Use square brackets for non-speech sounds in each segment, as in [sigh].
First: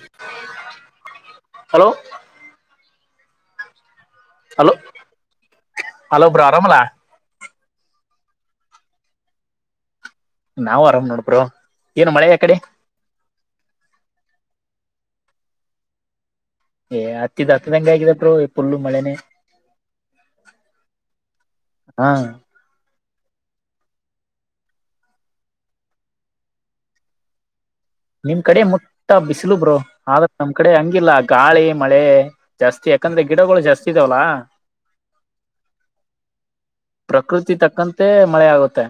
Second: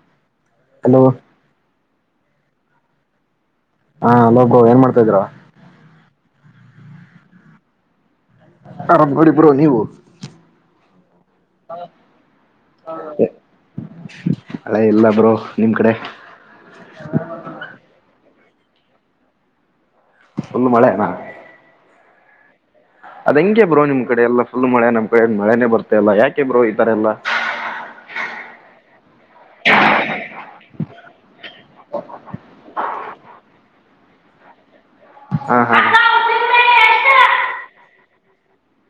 [unintelligible] Hello. Hello. ಹಾಅಲೋಕ್ hello ಏನ್ ಮಾಡ್ತಾ ಇದ್ದೀರಾ. ಹಲೋ ಬ್ರಾ ಅರಾಮ್ಲಾ. ಆರಾಮ್ ಗೌರಿ ಬ್ರೊ ನೀವು. ನಾವು ಆರಾಮ್ ನೋಡ್ ಬ್ರೋ ಏನ್ ಮಳೆ ಆ ಕಡೆ. ಮಳೆ ಇಲ್ಲ ಬ್ರೋ ನಿಮ್ ಕಡೆ ಏ ಹತ್ತಿದ್ ಹತ್ತದಂಗೆ ಆಗಿದಪ್ಪ ಪುಲ್ಲು ಮಳೆನೇ. ಪೂಲ್ ಮಳೆ ನಾ. ಹಾ. ಅದ ಹಂಗೆ ಬ್ರೋ ನಿಮ್ ಕಡೆ ಎಲ್ಲ ಪುಲ್ ಮಳೆ ನಮ್ಮ ಕಡೆ ಮಳೆನೆ ಬರ್ತ ಇಲ್ಲ ಯಾಕೆ ಬ್ರೋ ಈ ತರ ಎಲ್ಲ. ನಿಮ್ ಕಡೆ ಮುಟ್ಟ ಬಿಸಿಲು ಬ್ರೋ ಆದ್ರ ನಮ್ ಕಡೆ ಹಂಗಿಲ್ಲ ಗಾಳಿ ಮಳೆ. ಜಾಸ್ತಿ ಯಾಕಂದ್ರೆ ಗಿಡಗಳ್ ಜಾಸ್ತಿ ಇದಾವಲ್ಲಾ. ಹಾ ಹಾ ಪ್ರಕೃತಿ ತಕ್ಕಂತೆ ಮಳೆ ಆಗುತ್ತೆ.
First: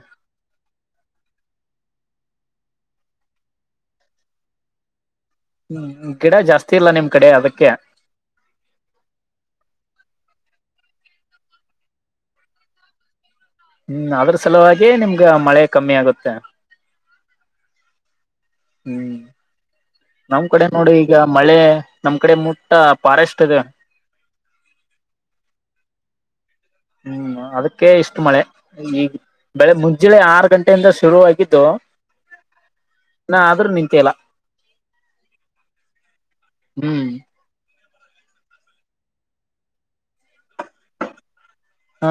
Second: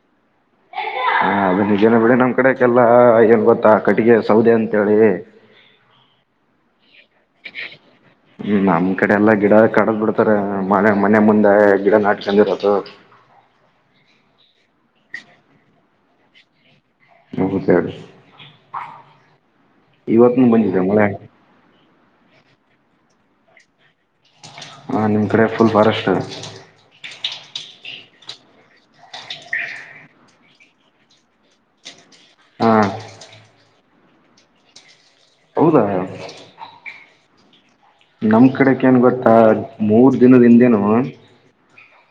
ಅ ನಿಜನ ಬಿಡಿ ನಮ್ ಕಡೆ ಕೆಲ್ಲಾ ಏನ್ ಗೊತ್ತಾ ಕಟ್ಟಿಗೆ ಸೌದೆ ಅಂತೇಳಿ. ಹ್ಮ್ ಗಿಡ ಜಾಸ್ತಿ ಇಲ್ಲಾ ನಿಮ್ ಕಡೆ ಅದಕ್ಕೆ. ಹ್ಮ್ ನಮ್ ಕಡೆ ಎಲ್ಲಾ ಗಿಡ ಕಡದ್ ಬಿಡ್ತಾರೆ ಮ ಮನೆ ಮುಂದೆ ಗಿಡ ನಾಟಕಂದಿರದು. ಹ್ಮ್ ಅದ್ರ ಸಲುವಾಗಿಯೇ ನಿಮ್ಗ ಮಳೆ ಕಮ್ಮಿ ಆಗುತ್ತೆ. [unintelligible] ಹ್ಮ್ ಇವತ್ತು ನಮ್ ಕಡೆ ಬಂದಿದೆ ನೋಡಿ ಈಗ ಮಳೆ ನಮ್ ಕಡೆ ಮುಟ್ಟ ಫಾರೆಸ್ಟ್ ಇದೆ. ಹಾ ನಿಮ್ಮ ಕಡೆ ಫುಲ್ ಫಾರೆಸ್ಟ್. ಹ್ಮ್ ಅದಕ್ಕೆ ಇಷ್ಟು ಮಳೆ ಈಗ. ಬೆಳಿಗ್ ಮುಂಜಳೆ ಆರು ಗಂಟೆಯಿಂದ ಶುರುವಾಗಿದ್ದು. ಹಾ ನಾ ಆದ್ರೂ ನಿಂತೇಲ್ಲ ಹೌದಾ ಹ್ಮ್ ನಮ್ ಕಡೆ ಕ ಏನ್ ಗೊತ್ತಾ ಮೂರ್ ದಿನದಿಂದೇನು ಹಾ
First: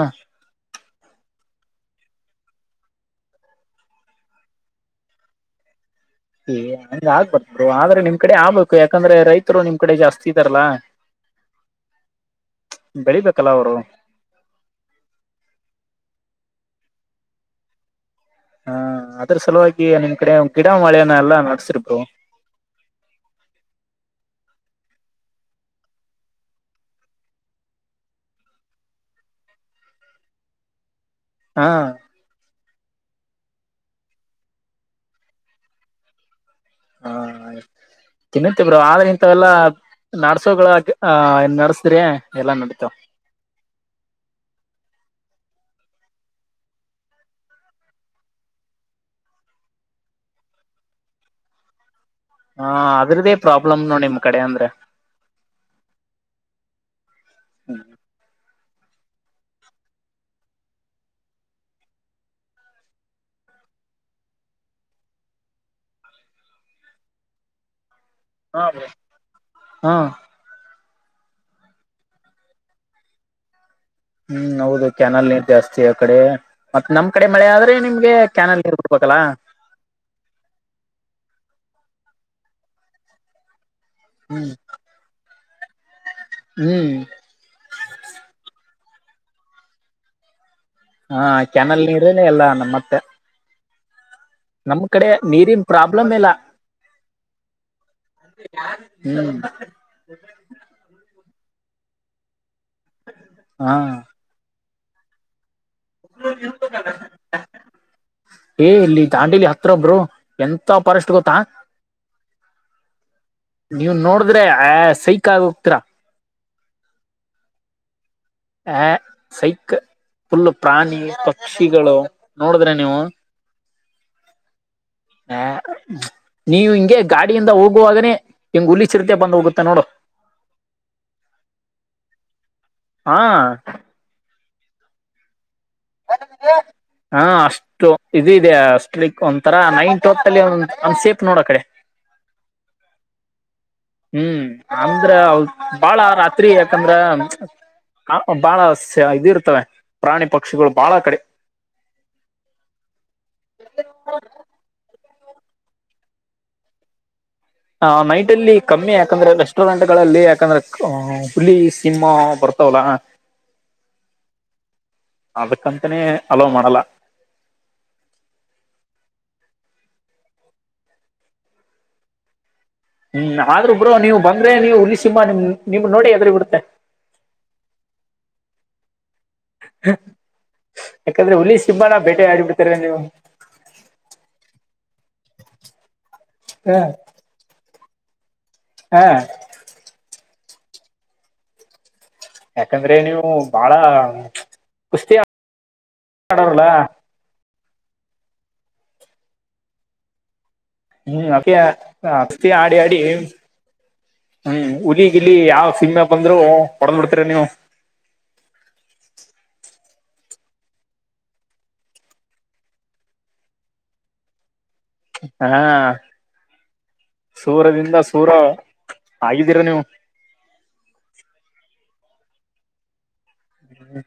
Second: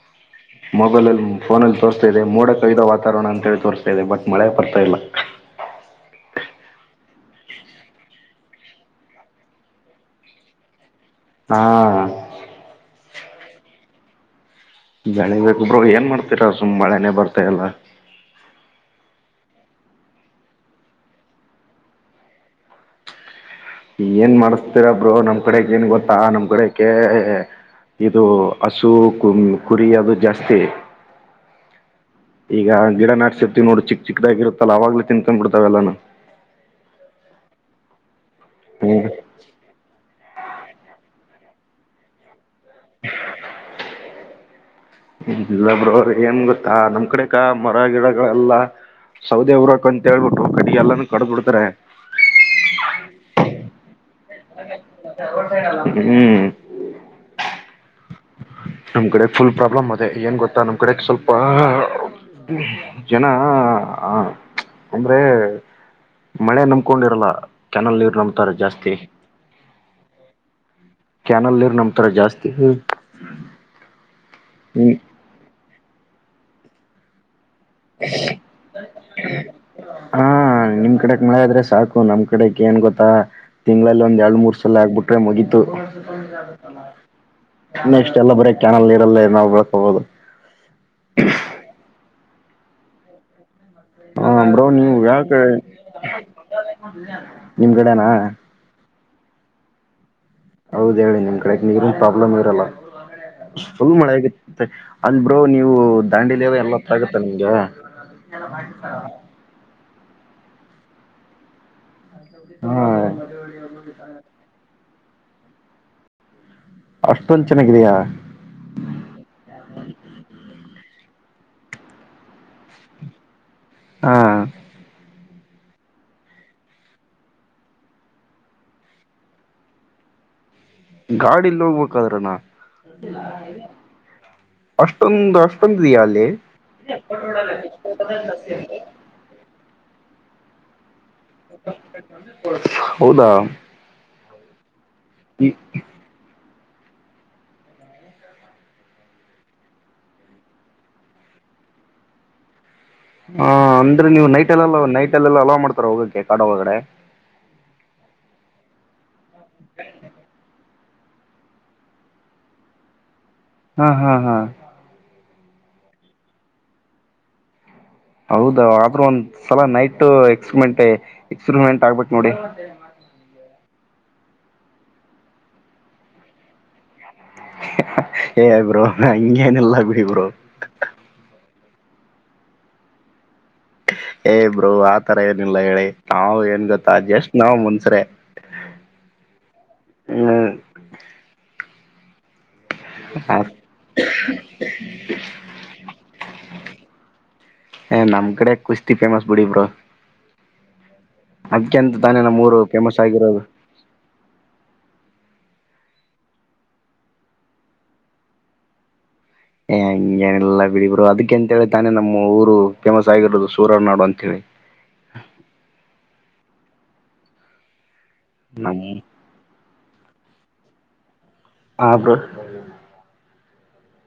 ಮೊಬೈಲ್ ಅಲ್ಲಿ ಫೋನಲ್ಲಿ ತೋರಿಸ್ತಾ ಇ ಮೋಡ ಕೈದ ವಾತಾವರಣ ಅಂತ ಹೇಳಿ ತೋರಿಸ್ತಾ ಇದೆ ಬಟ್ ಮಳೆ ಬರ್ತಾ ಇಲ್ಲ ಹ ಹ ಆಗ್ಬರ್ರು ಆದ್ರೆ ನಿಮ್ ಕಡೆ ಆಬೇಕು ಯಾಕಂದ್ರೆ ರೈತರು ನಿಮ್ ಕಡೆ ಜಾಸ್ತಿ ಇದಾರಲ್ಲಾ ಹಾ ಬೆಳಿಬೇಕಲ್ಲ ಅವರು ಬೆಳಿಗ್ ಬುಬ್್ರರು ಏನ್ ಮಾಡ್ತೀರ ಸುಮ್ ಮಳೆನೆೇ ಬರ್ತಾಯಲ್ಲ ಹಾ ಅದ್ರ ಸಲುವಾಗಿ ನಿಮ್ ಕಡೆ ಗಿಡ ಮಳೆಯನ್ನ ಎಲ್ಲಾ ನಡೆಸ್ತ್ರೀ ಬ್ರೋ ಏನ್ ಮಾಡಸ್ತೀರಬ್್ರರು ನಮ್ ಕಡೆಗ್ ಏನ್ ಗೊತ್ತಾ ನಮ್ ಕಡೆ ಇದು ಹಸು ಕು ಕುರಿ ಅದು ಜಾಸ್ತಿ ಹಾ ಈಗ ಗಿಡ ನಾಟಸಿರ್ತಿವಿ ನೋಡ್ ಚಿಕ್ ಚಿದಾಗಿರುತ್ತಲ್ಲ ಅವಾಗ್ಲ ತಿನ್ಕೊಂಡ್ ಬಿಡ್ಾವಲ್ಲಾ ಹಾ ತಿನ್ನುತ್ತೇ ಬ್ರೋ ಹ್ಮ್ ಆದ್ರೆ ಇಂತ ಎಲ್ಲ ನಡ್ಸೋಗಳ ಆ ನಡೆಸ್ರಿ ಎಲ್ಲಾ ನಡಿತಾವ್ ಇಲ್ಲ ಬ್ರೋ ಏನ್ ಗೊತ್ತಾ ನಮ್ ಕಡೆೇಕ ಮರ ಗಿಡಗಳೆಲ್ಲ ಸೌದೆೇ ಊರಕ ಅಂತೇಳ್ಬಿಟ್ಟು ಕಟ್ಟಿಗೆ ಎಲ್ಲಾನು ಕಡ್ದ್ಬ ಬಿಡ್ತಾರೆ ಹಾ ಅದ್ರದೇ ಪ್ರಾಬ್ಲಮ್ ನೋಡಿ ನಿಮ್ ಕಡೆ ಅಂದ್ರೆ ಹ್ಮ್ ಹ್ಮ ನಮ್ ಕಡೆ ಫುಲ್ ಪ್ರಾಬ್ಲಮ್ ಅದೇ ಏನ್ ಗೊತ್ತಾ ನಮ್ ಕಡೆ ಸ್ವಲ್ಪ ಜನ ಆ ಅಂದ್ರೆ ಮಳೆ ನಂಬಕೊಂಡಿರಲ್ಲ ಕೆನಾಲ್ ನೀರ್ ಹಾ ಬ್ರೋ ಜಾಸ್ತಿ ಹಾ ಕ್ಯಾನಲ್ ನೀರ್ ನಂಬ್ತಾರೆ ಜಾಸ್ತಿ ಹ್ಮ್ ಹೌದು ಕ್ಯಾನಲ್ ನೀರ್ ಜಾಸ್ತಿ ಆ ಕಡೆ ಮತ್ತ್ ನಮ್ ಕಡೆ ಮಳೆ ಆದ್ರೆ ನಿಮ್ಗೆ ಕ್ಯಾನಲ್ ನೀರ್ ಬಿಡಬೇಕಲ್ಲ ಹಾ ನಿಮ್ ಕಡೆಕ್ ಮಳೆ ಆದ್ರೆ ಸಾಕು ನಮ್ ಕಡೆಕ್ ಏನ್ ಗೊತ್ತಾ ತಿಂಗಳಲ್ಲಿ ಒಂದ್ ಎರಡ್ ಹ್ಮ್ ಮೂರ್ ಸಲ ಆಗ್ಬಿಟ್ರೆ ಮುಗೀತು ಹ್ಮ್ ನೆಕ್ಸ್ಟ್ ಎಲ್ಲ ಬರೀ ಕ್ಯಾನಲ್ ಇರಲ್ಲೇ ನಾವು ಬೆಳ್ಕೋಬಹುದು ಹಾ ಕ್ಯಾನಲ್ ನೀರೆ ಎಲ್ಲಾ ನಮ್ಮ ಮತ್ತೆ ಹ ಬ್ರೋ ನೀವು ಯಾಕ ನೀರಿನ್ ಪ್ರಾಬ್ಲಮ್ ಇಲ್ಲ ನಿಮ್ ಕಡೇನ ಹ್ಮ್ ಹೌದ ಹೇಳಿ ನಿಮ್ ಕಡೆ ನೀರಿನ್ ಪ್ರಾಬ್ಲಮ್ ಇರಲ್ಲ ಹ ಫುಲ್ ಮಳೆ ಆಗತ್ತೆ ಅಲ್ ಬ್ರೋ ನೀವು ದಾಂಡಿಲಿ ಎಲ್ಲ ಅತ್ರಾಗುತ್ತಾ ನಿಮ್ಗ ಏ್ ಇಲ್ಲಿ ದಾಂಡಿಲಿ ಹತ್ರ ಬ್ರೋ ಎಂತ ಫಾರೆಸ್ಟ್ ಗೊತ್ತಾ ಹಾ ನೀವ್ ನೋಡಿದ್ರೆ ಆ ಸೈಕ್ ಆಗಿ ಹೋಗ್ತೀರಾ ಅಷ್ಟೊಂದ್ ಚೆನ್ನಾಗಿಧ್ಯ ಆ ಸೈಕ್ ಫುಲ್ ಪ್ರಾಣಿ ಪಕ್ಷಿಗಳು ನೋಡಿದ್ರೆ ನೀವು ಹಾ ಹಾ ನೀವು ಹಿಂಗೆ ಗಾಡಿಯಿಂದ ಹೋಗುವಾಗನೆ ಇಂಗ್ ಹುಲಿ ಚಿರತೆ ಬಂದ್ ಹೋಗುತ್ತೆ ನೋಡು ಗಾಡಿಲ್ಲಿ ಹೋಗ್ಬೇಕಾದ್ರನಾ ಹಾ ಅಷ್ಟೊಂದ ಅಷ್ಟ ಪಂದ್ರ ಆ [unintelligible] ಲೈಕ್ ಒಂಥರ ನೈಟ್ ಹೊತ್ತಲ್ಲಿ ಒ ಅನ್ಸೇಫ್ ನೋಡ ಅ ಕಡೆ ಹೌದಾ ಹ್ಮ್ ಅಂದ್ರ ಅವ ಬಾಳ ರಾತ್ ತ್ರಿ ಯಾಕಂದ್ರ ಬಹಳ ಇದ ಇರ್ತವೆ ಪ್ರಾಣಿ ಪಕ್ಷಿಗಳು ಬಾಳ ಕಡೆ ಹ ಅಂದ್ರೆ ನೀವು ನೈಟ್ಲ್ಲೆಲ್ಲ ನೈಟ್ ಅಲ್ಲೆಲ್ಲ ಅಲಾವ್ ಮಾಡ್ತಾರ ಹೋಗೋಕ್ಕೆ ಕಾಡ ಒಳಗಡೆ ಹ ನೈಟ್ ಅಲ್ಲಿ ಕಮ್ಮಿ ಯಾಕಂದ್ರೆ ರೆಸ್ಟೋರೆಂಟ್ ಗಳಲ್ಲಿ ಯಾಕಂದ್ರೆ ಅ ಹುಲಿ ಸಿಂಹ ಬರ್ತವಲ್ಲಾ ಹಾ ಹಾ ಹಾ ಅದಕ್ಕಂತನೇ ಹಲೋ್ ಮಾಡಲ್ಲ ಹೌದ ಆದ್ರೂ ಒಂದ್ ಸಲ ನೈಟ್ ಎಕ್ಸ್ಪಿರಿಮೆಂಟ್ ಎಕ್ಸ್ಪಿರಿಮೆಂಟ್ ಆಗ್ಬೇಕು ನೋಡಿ ಹ್ಮ್ ಆದ್ರೂಬ್್ರೋ ನೀವು್ ಬಂದ್ರೆ ನೀವು ಹುಲಿ ಸಿಂಹ ನಿಮ್ ನಿಮ್ ನೋಡಿ ಹೆದ್ರುಬಿಡುತ್ತೆ ಏಯ್ ಬ್ರೋ ನ ಅಂಗೇನಿಲ್ಲ ಬಿಡಿ ಬ್ರೋ ಯಾಕಂದ್ರೆ ಹುಲಿ್ ಸಿಂಹ ನೆ ಬೇಟೆ ಆಡಿಬಿಡ್ತಾರೆ ನೀವು ಏ ಬ್ರೋ ಆತರ ಏನಿಲ್ಲ ಹೇಳಿ ನಾವ್ ಏನ್ ಹ ಗೊತ್ತಾ ಜಸ್ಟ್ ನಾವ್ ಮನ್ಸ್ರೆ ಹಾ ಈ ಹ ಯಾಕಂದ್ರೆ ನೀವು ಬಾಳ ಕುಸ್ತಿಾರಲ್ಲ ಏ ನಮ್ಮ್ಡೆ ಕುಸ್ತಿ ೇಮಸ್ ಬಿಡಿ ಬ್ರರು ಹ್ಮ್ ಅಕೆ ಅಂತ ತಾನೇ ನಮ್ಮ ಅತಿ ಊರು ಆಡಿ ಫೇಮಸ್ ಆಡಿ ಆಗಿರೋದು ಹ್ಮ್ ಹಲಿಗ್ ಇಲ್ಲಿ ಯಾವ್ ಸಿಮ್ಮೆ ಬಂದ್ರು ಹೊಡಂದ್ ಬಿಡ್ತೀರ ನೀವು ಏ ಹಂಗೇನೆಲ್ಲಾ ಬಿಡಿ ಬರು ಅದಕ್ಕೆಂತೇಳಿ ತಾನೇ ನಮ್ಮ ಊರು ಫೇಮಸ್ ಆಗಿರೋದು ಸೂರ ನಾಡು ಅಂತ ಹೇಳಿ ಹಾ ಸೂರದಿಂದ ಸೂರ ನಮ್ ಆಗಿದ್ದೀರಾ ನೀವು ಹಾ ಬ್ರೋ ಹ್ಮ್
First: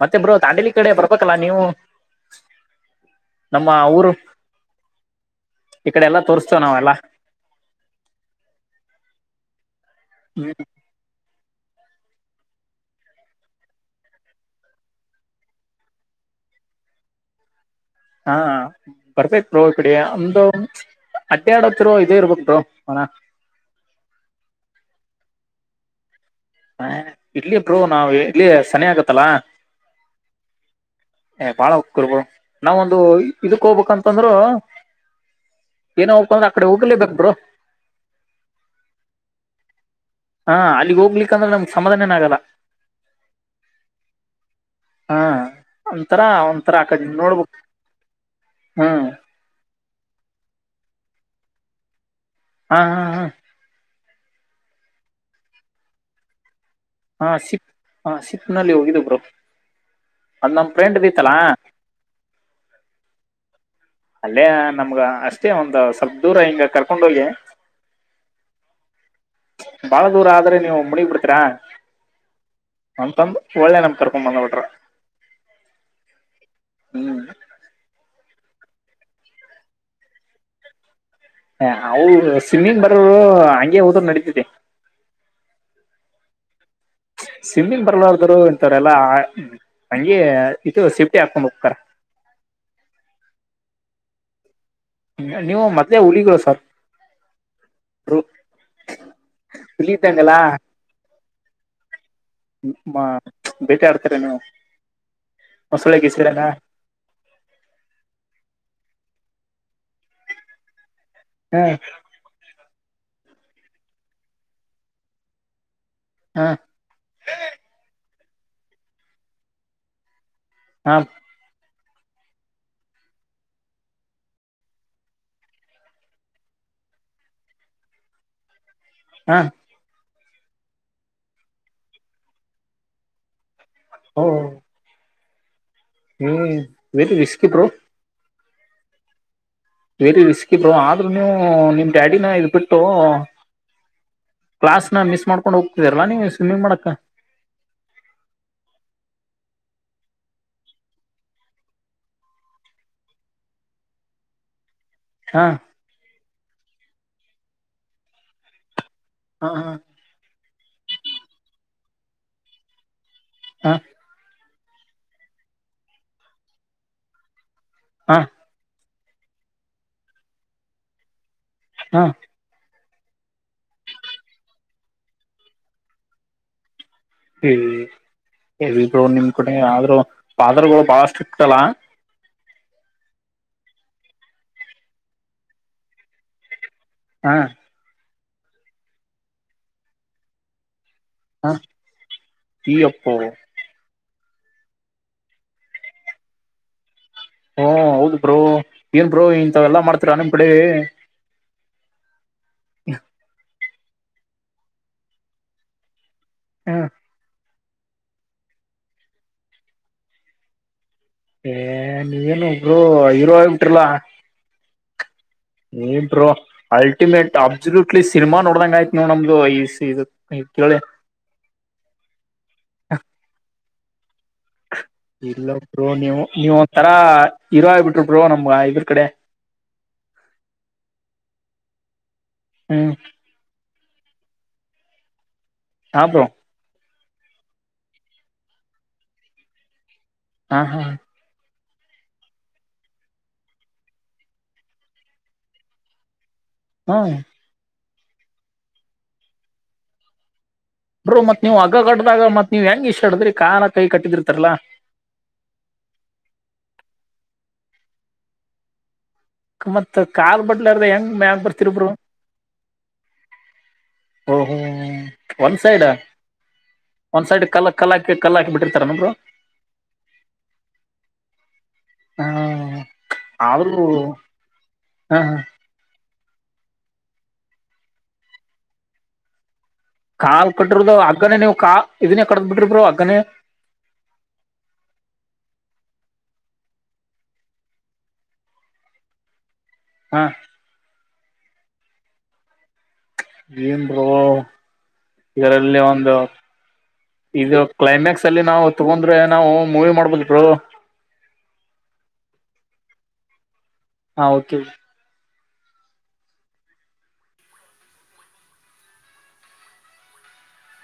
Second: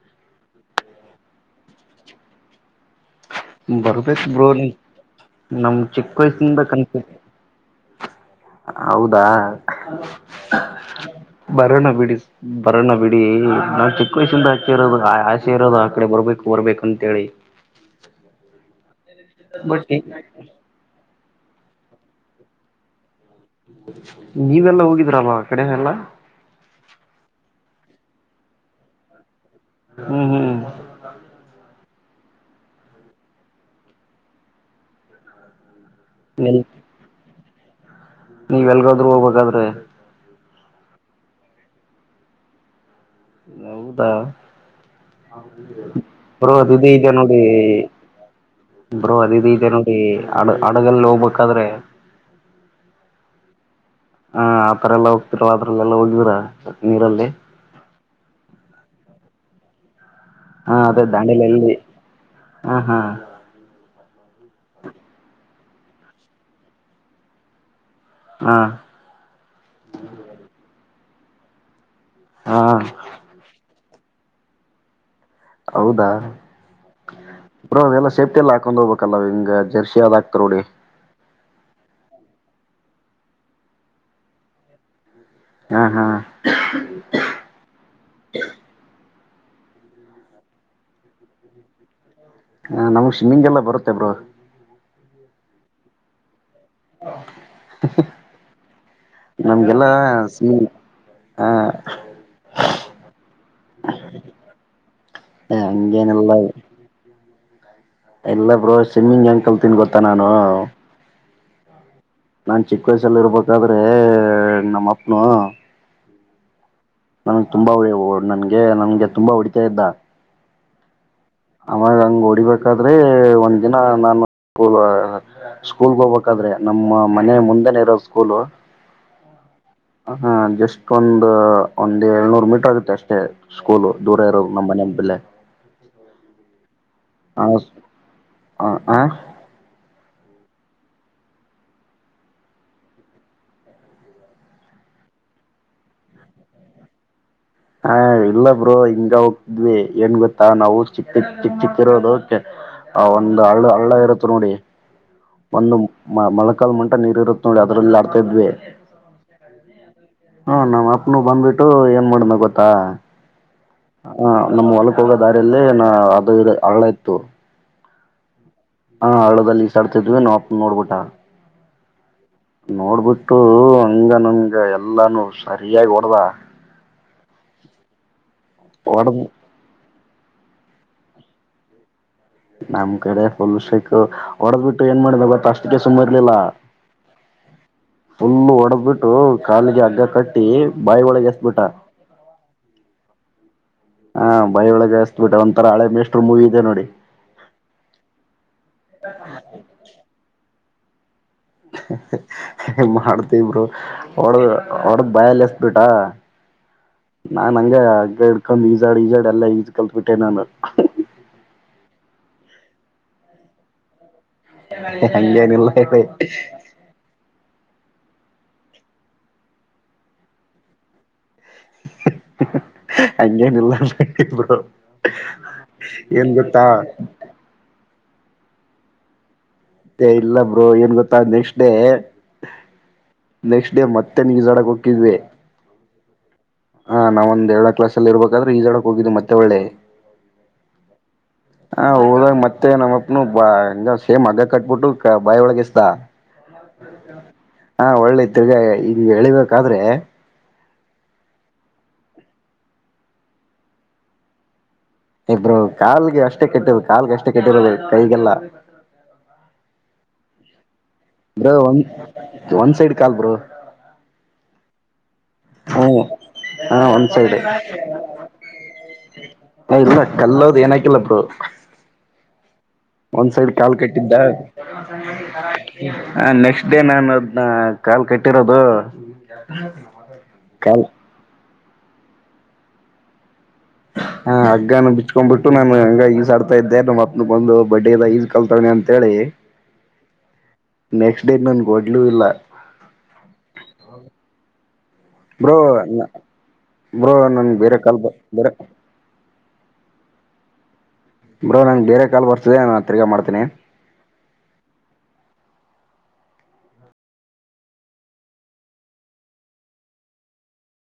ಮತ್ತೆಬ್ರು ದಂಡಲಿ ಕಡೆ ಬರ್ಬೇಕಲ್ಲ ನೀವು ನಮ್ಮ ಊರು ಬರ್ಬೇಕ್ ಬ್ರೋ ನೀ ನಮ್ ಈ ಕಡೆ ಚಿಕ್ಕ ಎಲ್ಲಾ ತೋರ್ಸ್ತೇ ವಯಸ್ಸಿಂದ ನಾವೆಲ್ಲಾ ಕನ್ಸು ಹೌದಾ ಹ್ಮ್ ಬರೋ ನ ಬಿೀಡಿಸ್ ಬರೋಣ ಬಿಡಿ ನಾವು ಚಿಕ್ಕ ವಯಸ್ಸಿಂದ ಆಚೆ ಇರೋದು ಆಸೆ ಇರೋದು ಆ ಕಡೆ ಬರ್ಬೇಕು ಬರ್ಬೇಕ ಅಂತೇಳಿ [inaudible] ಹಾ ಬರ್ತೇಕ್ ಪ್ರೋ ಬಟ್ ಕಡಿ ಏನ್ ಒಮಂದು ಅಡ್ಡ ಆಡತ್ತಿರ ಇದೇ ಇರ್ಬೇಕರು ಮನ ನೀವೆಲ್ಲಾ ಹೋಗಿದ್ರ ಬ ಕಡೆ ಎಲ್ಲ ಹ ಇಡ್ಲಿ ಬರು ನಾವ್ ಇಡ್ಲಿ ಸನಿ ಆಗತ್ತಲ್ಲಾ ಹ್ಮ್ ಹ್ಮ್ ಹ ಬಾಳಕ್ಕಬ ನಾವ ಒಂದು ಇದಕ್ ಹೋಗ್ಬೇಕಂತಂದ್ರು ಏನ ಹೋಗ್ಬೇಕ ಅಂದ್ರ ಎಲ್ ಆಕಡೆ ಹೋಗಲೇಬೇಕಕ್ ಬರು ನೀವ್ ಎಲ್ಗೋದ್ರೂ ಹೋಗ್ಬೇಕಾದ್ರೆ ಹಾ ಅಲ್ಲಿಗ್ೋಗ್ಲಿ ಅಂದ್ರೆ ನಮ್ಗ್ ಸಮಾಧಾನನ ಆಗಲ್ಲ ಹೌದಾ ಹಾ ಒಂಥರ ಪರ್ವತ್ ಒಂಥರ ಇ ಆಕಡೆ ಈಗ ನೋಡಿ ನೋಡ್ಬೇಕು ಹ್ಮ್ ಬ್ರೋ ಅದ ಇದ ಇದೆ ನೋಡಿ ಅಡ ಹಡಗಲ್ಲಿ ಹೋಗ್ಬೇಕಾದ್ರೆ ಹಾ ಹಾ ಹಾ ಹಾ ಆತರ ಎಲ್ಲ ಹೋಗ್ತಿರವ ಅದ್ರಲ್ಲೆಲ್ಲಾ ಹೋಗಿದೀರಾ ನೀರ ಹಾ ಸಿಪ್ ಹ ಸಿಪ್ ನಲ್ಲಿ ಹೋಗಿದುಬ್ರು ಅದ್ ನಮ್ ಫ್ರೆಂಡ್ ಬೀತ್ತಲಾ ಹ್ಮ ಹ್ಮ ಅಲ್ಲೇ ನಮ್ಗ ಅಷ್ಟೇ ಒಂದ್ ಸ್ವಲ್ ದೂರ ಹಿಂಗ ಕರ್ಕೊಂಡೋಗಿ ಹ್ಮ ಬಾಳ ದೂರ ಆದ್ರೆ ನೀವು ಮುಡಿ ಬಿಡ್ತೀರಾ ಹಾ ಅಂತಂದ ಒಳ್ಳೆ ನಮ್ ಕರ್ಕೊಂಡ್ ಬಂದ್ ಬಿಟ್ರ ಹೌದಾ ಹ್ಮ್ ಬ್ರೋ ಎಲ್ಲ ಸೇಫ್ಟಿ ಎಲ್ಲ ಹಾಕೊಂಡ್ ಹೋಗ್ಬೇಕಲ್ಲವ ಹಿಂಗ ಜರ್ಸಿ ಅದ್ ಆಕ್ತಾರ ನೋಡಿ ಹ ಅವರು ಸ್ವಿಮ್ಮಿಂಗ್ ಬರೋರು ಹಂಗೆ ಹೋದರು ನಡೀತಿದೆ ಹ್ಮ ಹಾ ಸಿಮ್ಮಿ ಬರ್ಲಾರ್ದರು ಇಂತವ್ರ ಎಲ್ಲ ಹಂಗಗೆ ಇದು ಸಿಫ್ಟಿ ಹಾಕೊಂಡ್ ಹೋಗತಾರ ಹಾ ನಮಗ್ ಶಿಮಿಂಗಗೆಲ್ಲ ಬರುತ್ತೆ ಬ್ರೋ ನೀವು ಮೊದ್ಲೇ ಹುಲಿಗಳು ಸರ್ ನಮ್ಗೆಲ್ಲಾ ಹುಲಿ ಇದ್ದಂಗೆಲ್ಲ ಸಿ ಹಾ ಭೇಟಿ ಆಡ್ತರ ನೀ ಮೊಸಳೆ ಹಂಗೇನೆಲ್ಲ ಗಿಸಲೆನಾ ಎಲ್ಲ ಬ್ರೋ ಸ್ಮ್ಮಿಂಗ್ ಅಂಕಲ್ ತಿನ್ ಗೊತ್ತಾ ನಾನು ಹ್ಮ್ ನಾನ್ ಚಿಕ್ಕ ವಯಸ್ಸಲ್ಲಿ ಇರ್ಬೇಕಾದ್ರೆ ನಮ್ಮ ಅಪ್ಪನು ಹಾ ನನ್ಗೆ ತುಂಬಾ ಒ ನನ್ಗೆ ನನ್ಗೆ ತುಂಬಾ ಹೊಡಿತಾಯ ಇದ್ದ ಹಾ ಆಮಾಗ ಹಂಗ ಹೊಡಿಬೇಕಾದ್ರೆ ಒಂದ್ ದಿನ ನಾನುಲ್ [unintelligible] ಸ್ಕೂಲ್ ಹೋಗ್ಬೇಕಾದ್ರೆ ನಮ್ಮ ಮನೆ ಮುಂದೆನೆ ಇರೋದು ಸ್ಕೂಲ್ ಹಾ ಹಾ ಜಸ್ಟ್ ಒಂದು ಒಂದ್ ಏಳ್ನೂರು ಮೀಟರ್ ಆಗುತ್ತೆ ಅಷ್ಟೇ ಸ್ಕೂಲು ದೂರ ಇರೋದು ನಮ್ಮ್ ಮನೆ ಬೆೇಲೆ ಹ್ಮ್ [inaudible] ಹ ಹ ಹಾ ವೆರಿ ರಿಸ್ಕಿ ಬ್ರೋ ಆದ್ರೂ ನೀವು ನಿಮ್ ಡ್ಯಾಡಿನ ಇದ್ ಬಿಟ್ಟು ಕ್ಲಾಸ್ ನ ಮಿಸ್ ಮಾಡ್ಕೊಂಡು ಹೋಗ್ತಿದಾರಾ ನೀವುವಸ್ವಿಮ್ಮಿಂಗ್ ಮಾಡಕ್ ಹ ಇಲ್ಲ ಬ್ರೋ ಹಿಂಗ ಹೋಗ್ದ್ವಿ ಏನ್ ಗೊತ್ತಾ ನಾವು ಚಿಕ್ಕ ಚಿಕ್ ಚಿಕ್ಕ ಚಿಕ್ಕಿರೋದು ಆ ಒಂದು ಹಳ್ಳ ಹಳ್ಳ ಇರುತ್ತೆ ನೋಡಿ ಹಾ ಮೊನ್ನಕಾಲ್ ಮಟ ನೀರ್ ಇರುತ್ತತ್ ನೋಡಿ ಅದ್ರಲ್ಲಿ ಆಡ್ತಾ ಇದ್ವಿ ಹಾ ಹಾ [inaudible] ಹಾ ನಮ್ಮ್ ಅಪ್ಪನು ಬಂದ್ಬಿಟ್ಟು ಏನ್ ಮಾಡಿದ ಗೊತ್ತಾ ಹಾ ಹ ನಮ ಹೊಲಕ್ ಹೋಗೋ ದಾರಿಯಲ್ಲಿ ನ ಅದು ಇ ಅಳ ಇತ್ತು ಹಾಂ ಹಾ ಹಳ್ಳದಲ್ಲಿ ಇಜ್ಜಡ್ತಿದ್ವಿ ನಮ್ ಅಪ್ಪ ನೋಡ್ಬಿಟಾ ಹಾ ನೋಡ್ಬಿಟ್ಟು ಹಂಗ ನನ್ಗ ಎಲ್ಲಾನು ಸರಿಯಾಗಿ ಹೊಡ್ದ ಈವಿ ಹೊಡ್ದ್ ನಿಮ್ ಕಡೆ ಆದ್ರರು ಪಾದರ್ಗಳು ಬಹಳಷ್ಟಿಕ್ತಲ್ಲ ನಮ್ ಕಡೆ ಫುಲ್ ಶೇಕ್ ಹೊಡೆದ್ಬಿಟ್ಟು ಏನ್ ಮಾಡಿದ ಗತ್ತ ಅಷ್ಟಕ್ಕೆ ಸುಮ್ ಇರ್ಲಿಲ್ಲ ಹಾ ಫೂಲ್ ಒಡೆದ್ ಬಿಟ್ಟು ಕಾಲಿಗೆ ಹಗ್ಗ ಕಟ್ಟಿ ಬಾಯಿ ಒಳಗೆ ಹಾ ಎಸ್ಬಿಟ್ಟ ಈ ಅಪ್ಪ ಹಾ್ ಬೈ ಒಳಗೆ ಎಸ್ಬಿಟ್ಟೆ ಒಂತರ ಹಳೆ ಮೇಸ್ರ್ ಮೂವಿ ಇದೆ ನೋಡಿ ಹ ಹೌದು ಬ್ರೋ ಏನ್ ಬೋ ಇಂಥವ ಎಲ್ಲಾ ಮಾಡ್ತರಿ ನಿಮ್ ಕಡೆ ಮಾಡ್ತವಿ ಬ್ರೋ ವಡ್ದ ವಡ್ದ್ ಬಯಲ್ಲ ಎಸ್ ಬಿಟ ಹಾ ನಾನ್ ಹಂಗ ಅಗ್ಗ ಇಡ್ಕೊಂಡ್ ಈಜಾಡ್ ಈಜಾಡ್ ಎಲ್ಲ ಈಜ್ ಕಲ್ತ್ ಬಿಟ್ಟೆ ನಾನು ಏ ನೀವೇನು ಇಬ್ರು ಹೀರೋ ಆಗ್ಬಿಟ್ರಲಾ ಹ [inaudible] ಈಏ ಬ್ರ [unintelligible] ಅಲ್ಟಿಮೇಟ್ ಅಬ್ಸುಲೂಟ್ಲಿ ಸಿನಿಮಾ ನೋಡ್ದಂಗ ಆಯ್ತು ನೀವು ನಮ್ದು ಈ ಕೇಳಿ ಹಂಗೇನಿಲ್ಲಲ್ ಇದಿದ್ರು [inaudible] ಇಲ್ಲಬರು ನೀವು ನೀವು ಗೊತ್ತಾ ಒಂತರ ಹೀರೋ ಹಾಗ್ಬಿಟ್ರಿ ಬ್ರೋ ನಮ್ಗ ಇದ್ರ ಕಡೆ ಮತ್ತೆ ಇಲ್ಲ ಬ್ರೋ ಏನ್ ಗೊತ್ತಾ ನೆಕ್ಸ್ಟ್ ಡೇ ಹ್ಮ್ ನೆಕ್ಸ್ಟ್ ಡೇ ಮತ್ತೆ ನೀ ಈಜಾಡಕ್ ಹೋಗಿದ್ವಿ ಹಾ ಬ್ರೋ ಹಾ ನಾವೊಂದ ಎಳನೇ ಕ್ಲಾಸ್ ಲ್ಲಿಯೇ ಇರ್ಬೇಕಾದ್ರೆ ಈಜಾಡಕ್ ಹೋಗಿದ್ದ್ ಮತ್ತೆಳ್ಳೆ ಹಾ ಹಾ ಹ ಹೋದಾಗ ಮತ್ತೆ ನಮ್ಮಪ್ಪನು ಹಂಗ ಸೇಮ್ ಹಗ್ಗ ಕಟ್ಬಿಟ್ಟು ಬಾಯಿ ಒಳಗೇಸದಾ ಹಾ ಹಾ ಒಳ್ಳೇ ತಿರ್ಗಾ ಈ ಎಳಿಬೇಕಾದ್ರೆ ಮತ್ ನೀವು ಹಗ್ಗಾ ಕಡ್ದಾಗ ಮತ್ ನೀವ್ ಹೆಂಗ ಈಶ್ಯಾಡ್ತೀರಿ ಕಾಲ್ ಕೈ ಕಟ್ಟಿದಿರ್ತಾರಲ್ಲಾ ಇಬ್ರು ಕಾಲ್ಗೆ ಅಷ್ಟೇ ಕೆಟ್ಟಿರದು ಕಾಲ್ಗೆ ಅಷ್ಟೇ ಕೆಟ್ಟಿರೋದು ಕೈಗೀಲ್ಲಾ ಮತ್ ಕಾಲ್ ಬಟ್ಲಾರದ ಹೆಂಗ್ ಮ್ಯಾಲ ಬರ್ತಿರ ಬ್ರೋ ಒಂದ್ ಒಂದ್ ಸೈಡ್ ಕಾಲ್ ಬ್ರೋ ಓ ಹೋ ಒಂದ್ ಸೈಡ್ ಹ್ಮ ಒಂದ್ ಸೈಡ್ ಕಲ್ಲ ಕಲ್ಲ ಹಾಕಿ ಕಲ್ಲ ಹಾಕಿ ಬಿಟ್ಟಿರ್ತಾರ ನ ಬ್ರೋ ಇಲ್ಲ ಕಲ್ಲೋದ ಏನಕಿಲ್ಲ ಬ್ರೋ. ಹ್ಮ ಒಂದ್ ಸೈಡ್ ಕಾಲ ಕಟ್ಟಿದ್ದ. ಹಾ ಹಾ ಹ ನೆಕ್ಸ್ಟ್ ಡೇ ನಾನು ಅದನ್ನ ಕಾಲ ಕಟ್ಟಿರೋದು. ಏ. ಕಾಲ ಕಟ್ಟ್ರದು ಹಗ್ಗನೇ ನೀವು ಕಾಲ ಇದನ್ನೇ ಕಡದ ಬಿಟ್ರಿ ಬ್ರೋ ಹಗ್ಗನೇ. ಹಾ ಹಗ್ಗಾನ ಬಿಚ್ಕೊಂಡ್ಬ ಬಿಟ್ಟು ನಾನು ಹಂಗ ಈಸ ಆಡ್ತಾದೆ. ನಮ್ಮ ಅಪ್ಪ ನು ಬಂದು ಬಡ್ಡದ. ಕಲ್ಲು ತೆಗೆದಿ ಅಂತ ಹೇಳಿ. ಹಾ ನೆಕ್ಸ್ಟ್ ಡೇ ನಾ ಓಡ್ಲು ಇಲ್ಲ. ಏನ ಬ್ರೋ. ಬ್ರೋ ಇದರಲ್ಲಿ ಒಂದು ಬ್ರೋ ನನ್ಗೆ ಇದು ಬೇರೆ ಕಾಲ್ ಕ್ಲೈಮ್ಯಾಕ್ಸ್ ಅಲ್ಲಿ ಬೇರೆ ನಾವು ತಗೋಂದ್ರೆ ನಾವು ಮೂವಿ ಮಾಡ್ಬೋದಿ ಬ್ರೋ ಬ್ರೋ ನಂಗೆ ಬೇರೆ ಕಾಲ ಬರ್ತದೆ ನಾನು ತಿರ್ಗಾ ಮಾಡ್ತನಿ. ಹಾ ಓಕೆ.